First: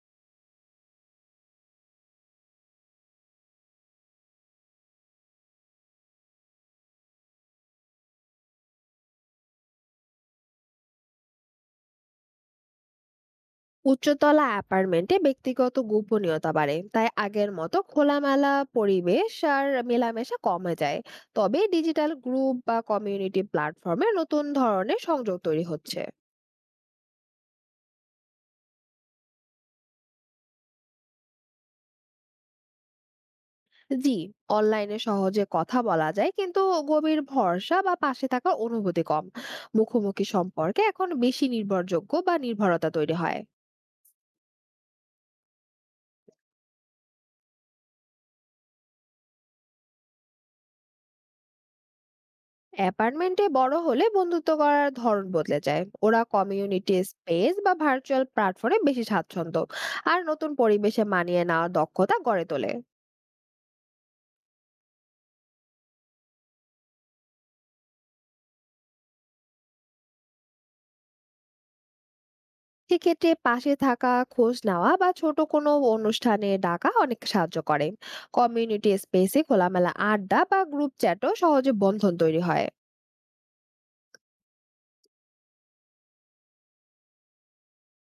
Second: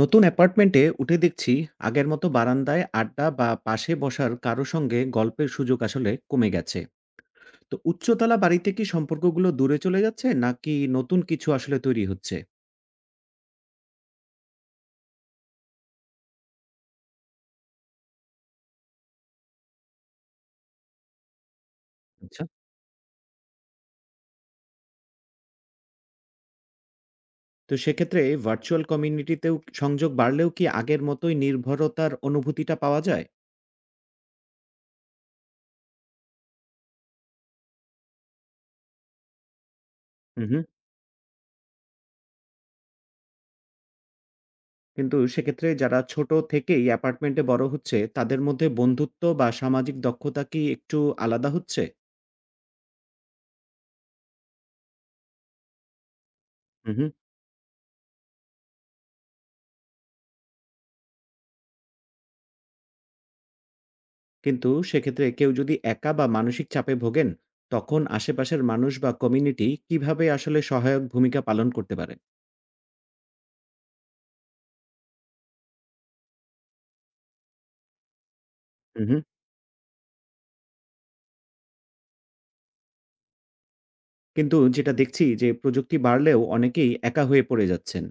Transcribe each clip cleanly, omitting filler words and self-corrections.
নতুন অ্যাপার্টমেন্টে উঠে দেখছি আগের মতো বারান্দায় আড্ডা বা পাশে বসার কারো সঙ্গে গল্পের সুযোগ আসলে কমে গেছে। তো উচ্চতলা বাড়িতে কি সম্পর্কগুলো দূরে চলে যাচ্ছে নাকি নতুন কিছু আসলে তৈরি হচ্ছে? উচ্চতলা অ্যাপার্টমেন্টে ব্যক্তিগত গোপনীয়তা বাড়ে, তাই আগের মতো খোলামেলা পরিবেশ আর মেলামেশা কমে যায়। তবে ডিজিটাল আচ্ছা। গ্রুপ বা কমিউনিটি প্ল্যাটফর্মে নতুন ধরনের সংযোগ তৈরি হচ্ছে। তো সেক্ষেত্রে ভার্চুয়াল কমিউনিটিতেও সংযোগ বাড়লেও কি আগের মতোই নির্ভরতার অনুভূতিটা পাওয়া যায়? জি, অনলাইনে সহজে কথা বলা যায়, কিন্তু গভীর ভরসা বা পাশে থাকার অনুভূতি কম। মুখোমুখি হুম, হুম। সম্পর্কে এখন বেশি নির্ভরযোগ্য বা নির্ভরতা তৈরি হয়। কিন্তু সেক্ষেত্রে যারা ছোট থেকেই অ্যাপার্টমেন্টে বড় হচ্ছে তাদের মধ্যে বন্ধুত্ব বা সামাজিক দক্ষতা কি একটু আলাদা হচ্ছে? অ্যাপার্টমেন্টে বড় হলে বন্ধুত্ব করার ধরন বদলে যায়, ওরা কমিউনিটি হুম। স্পেস বা ভার্চুয়াল প্ল্যাটফর্মে বেশি স্বাচ্ছন্দ্য আর নতুন পরিবেশে মানিয়ে নেওয়ার দক্ষতা গড়ে তোলে। কিন্তু সেক্ষেত্রে কেউ যদি একা বা মানসিক চাপে ভোগেন, তখন আশেপাশের মানুষ বা কমিউনিটি কিভাবে আসলে সহায়ক ভূমিকা পালন করতে পারে? সেক্ষেত্রে পাশে থাকা, খোঁজ নেওয়া বা ছোট কোনো অনুষ্ঠানে ডাকা অনেক সাহায্য করে। Community hmm, hmm. স্পেসে খোলামেলা আড্ডা বা গ্রুপ চ্যাটও সহজে বন্ধন তৈরি হয়। কিন্তু যেটা দেখছি যে প্রযুক্তি বাড়লেও অনেকেই একা হয়ে পড়ে যাচ্ছেন।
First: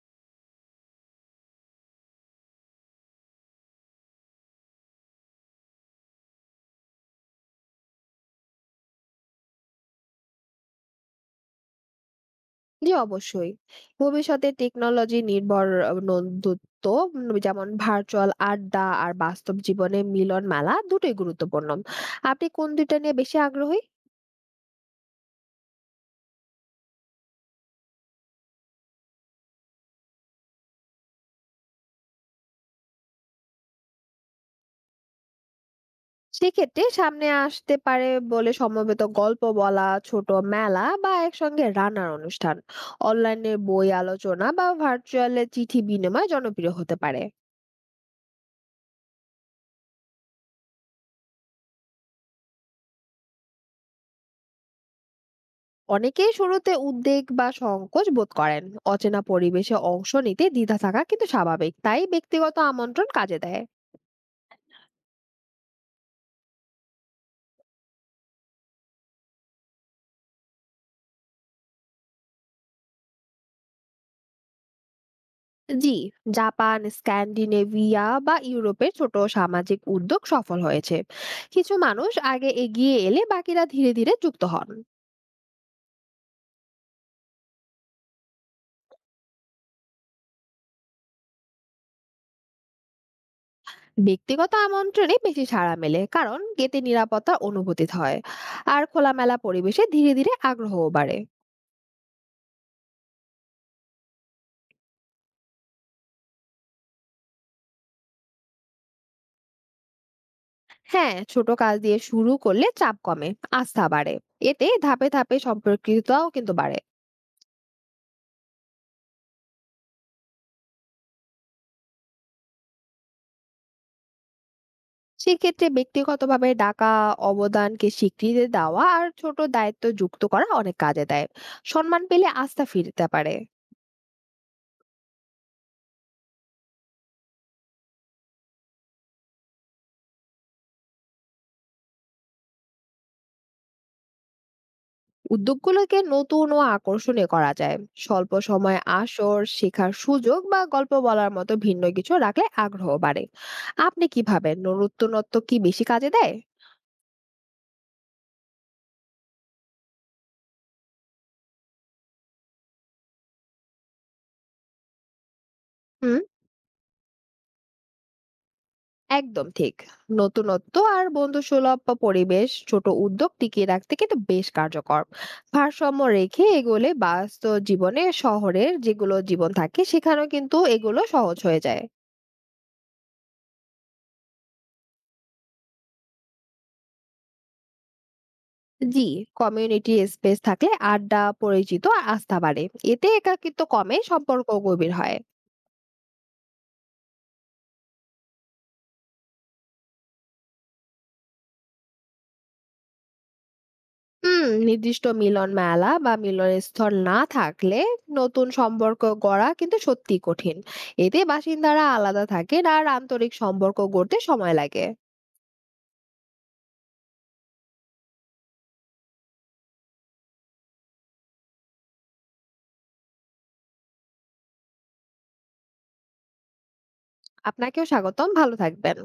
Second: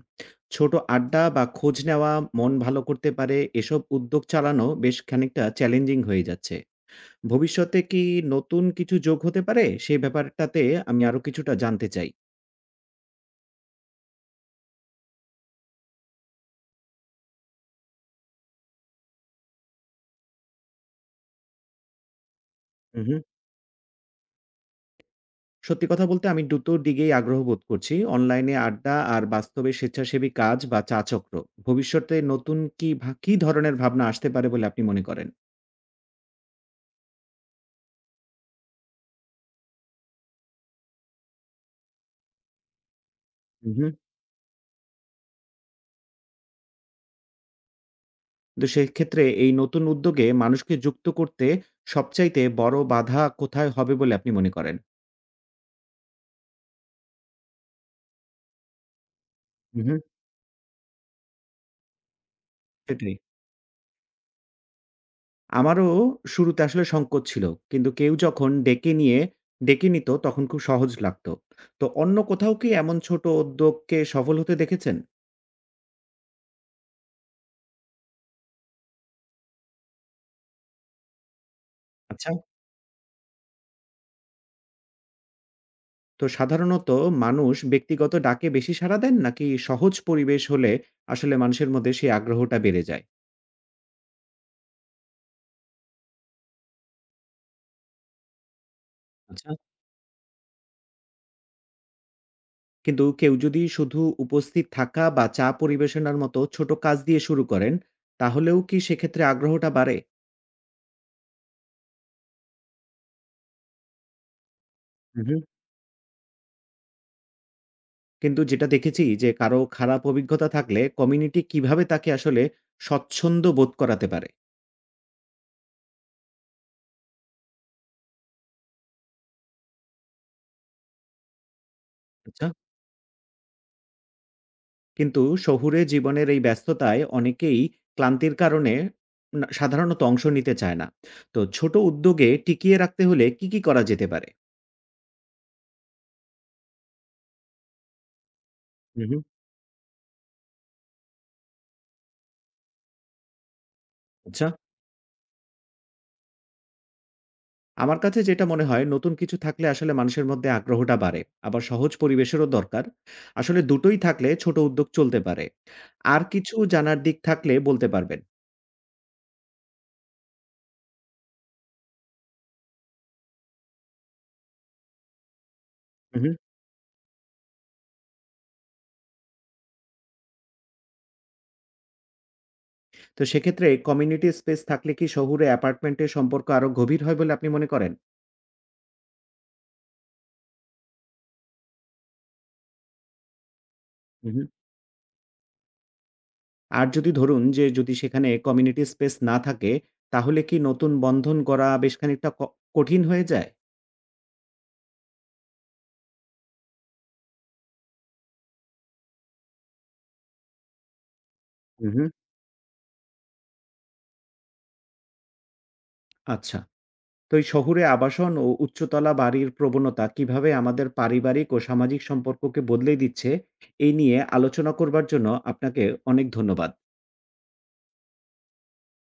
ছোট আড্ডা বা খোঁজ নেওয়া মন ভালো করতে পারে এসব উদ্যোগ চালানো বেশ খানিকটা চ্যালেঞ্জিং হয়ে যাচ্ছে। ভবিষ্যতে কি নতুন কিছু যোগ হতে পারে? সেই ব্যাপারটাতে আমি আরো কিছুটা জানতে চাই। জি, অবশ্যই। ভবিষ্যতে টেকনোলজি নির্ভর বন্ধুত্ব, যেমন ভার্চুয়াল আড্ডা আর বাস্তব জীবনে মিলন মেলা দুটোই গুরুত্বপূর্ণ। আপনি কোন ২ টা নিয়ে বেশি আগ্রহী? সত্যি কথা বলতে আমি দুটো দিকেই আগ্রহ বোধ করছি। অনলাইনে আড্ডা আর বাস্তবে স্বেচ্ছাসেবী কাজ বা চা চক্র। ভবিষ্যতে নতুন কি ধরনের ভাবনা আসতে পারে বলে আপনি মনে করেন? সেক্ষেত্রে সামনে আসতে পারে বলে সমবেত গল্প বলা, ছোট মেলা বা একসঙ্গে রান্নার অনুষ্ঠান। অনলাইনে হু, হু। বই আলোচনা বা ভার্চুয়ালে চিঠি বিনিময় জনপ্রিয় হতে পারে। কিন্তু সেক্ষেত্রে এই নতুন উদ্যোগে মানুষকে যুক্ত করতে সবচাইতে বড় বাধা কোথায় হবে বলে আপনি মনে করেন? অনেকেই শুরুতে উদ্বেগ বা সংকোচ বোধ করেন, অচেনা পরিবেশে হু, হু। অংশ নিতে দ্বিধা থাকা কিন্তু স্বাভাবিক, তাই ব্যক্তিগত আমন্ত্রণ সেটাই। কাজে দেয়। আমারও শুরুতে আসলে সংকোচ ছিল। কিন্তু কেউ যখন ডেকে নিত তখন খুব সহজ লাগতো। তো অন্য কোথাও কি এমন ছোট উদ্যোগকে সফল হতে দেখেছেন? জি, জাপান, স্ক্যান্ডিনেভিয়া বা ইউরোপের ছোট সামাজিক উদ্যোগ সফল হয়েছে। কিছু মানুষ আচ্ছা। আগে এগিয়ে এলে বাকিরা ধীরে ধীরে যুক্ত হন। তো সাধারণত মানুষ ব্যক্তিগত ডাকে বেশি সাড়া দেন নাকি সহজ পরিবেশ হলে আসলে মানুষের মধ্যে সেই আগ্রহটা বেড়ে যায়? ব্যক্তিগত আমন্ত্রণে বেশি সাড়া মেলে, কারণ এতে নিরাপত্তার অনুভূতি হয়, আর খোলামেলা আচ্ছা। পরিবেশে ধীরে ধীরে আগ্রহও বাড়ে। কিন্তু কেউ যদি শুধু উপস্থিত থাকা বা চা পরিবেশনার মতো ছোট কাজ দিয়ে শুরু করেন, তাহলেও কি সেক্ষেত্রে আগ্রহটা বাড়ে? হ্যাঁ, ছোট কাজ দিয়ে শুরু করলে চাপ কমে, আস্থা বাড়ে। এতে ধাপে হুম, ধাপে হুম। সম্পর্কিততাও কিন্তু বাড়ে। কিন্তু যেটা দেখেছি যে কারো খারাপ অভিজ্ঞতা থাকলে কমিউনিটি কিভাবে তাকে আসলে স্বচ্ছন্দ বোধ করাতে পারে? সেক্ষেত্রে ব্যক্তিগতভাবে ডাকা, অবদানকে স্বীকৃতি দেওয়া আর ছোট দায়িত্ব যুক্ত করা অনেক কাজে দেয়। সম্মান পেলে আচ্ছা। আস্থা ফিরতে পারে। কিন্তু শহুরে জীবনের এই ব্যস্ততায় অনেকেই ক্লান্তির কারণে না সাধারণত অংশ নিতে চায় না। তো ছোট উদ্যোগে টিকিয়ে রাখতে হলে কি, কি করা যেতে পারে? উদ্যোগগুলোকে নতুন ও আকর্ষণীয় করা যায়, স্বল্প সময় হু, হু। আসর, শেখার সুযোগ বা গল্প বলার মতো ভিন্ন কিছু রাখলে আগ্রহ বাড়ে। আপনি কি আচ্ছা। ভাবেন নতুনত্ব কি বেশি কাজে দেয়? আমার কাছে যেটা মনে হয় নতুন কিছু থাকলে আসলে মানুষের মধ্যে আগ্রহটা বাড়ে। আবার সহজ পরিবেশেরও দরকার। আসলে দুটোই থাকলে ছোট উদ্যোগ চলতে পারে। হুম, আর কিছু জানার দিক থাকলে বলতে পারবেন। একদম ঠিক। নতুনত্ব আর বন্ধুসুলভ বা পরিবেশ ছোট উদ্যোগ টিকিয়ে রাখতে কিন্তু বেশ কার্যকর। ভারসাম্য হু, হু। রেখে এগোলে বাস্তব জীবনে শহরের যেগুলো জীবন থাকে সেখানেও কিন্তু এগুলো সহজ হয়ে যায়। তো সেক্ষেত্রে কমিউনিটি স্পেস থাকলে কি শহুরে অ্যাপার্টমেন্টের সম্পর্ক আরো গভীর হয় বলে আপনি মনে করেন? জি, কমিউনিটি স্পেস থাকলে আড্ডা, পরিচিত আর আস্থা বাড়ে। এতে একাকিত্ব কমে, হু, হু। সম্পর্ক গভীর হয়। আর যদি ধরুন যে যদি সেখানে কমিউনিটি স্পেস না থাকে, তাহলে কি নতুন বন্ধন গড়া বেশ খানিকটা কঠিন হয়ে যায়? হুম, নির্দিষ্ট মিলন মেলা বা মিলনের স্থল না থাকলে নতুন সম্পর্ক গড়া কিন্তু সত্যি কঠিন। এতে বাসিন্দারা হুম, হুম। আলাদা থাকেন আর আন্তরিক সম্পর্ক গড়তে সময় লাগে। আচ্ছা। তো এই শহুরে আবাসন ও উচ্চতলা বাড়ির প্রবণতা কিভাবে আমাদের পারিবারিক ও সামাজিক সম্পর্ককে বদলে দিচ্ছে, এই নিয়ে আলোচনা করবার জন্য আপনাকে অনেক ধন্যবাদ। আপনাকেও স্বাগতম, ভালো থাকবেন।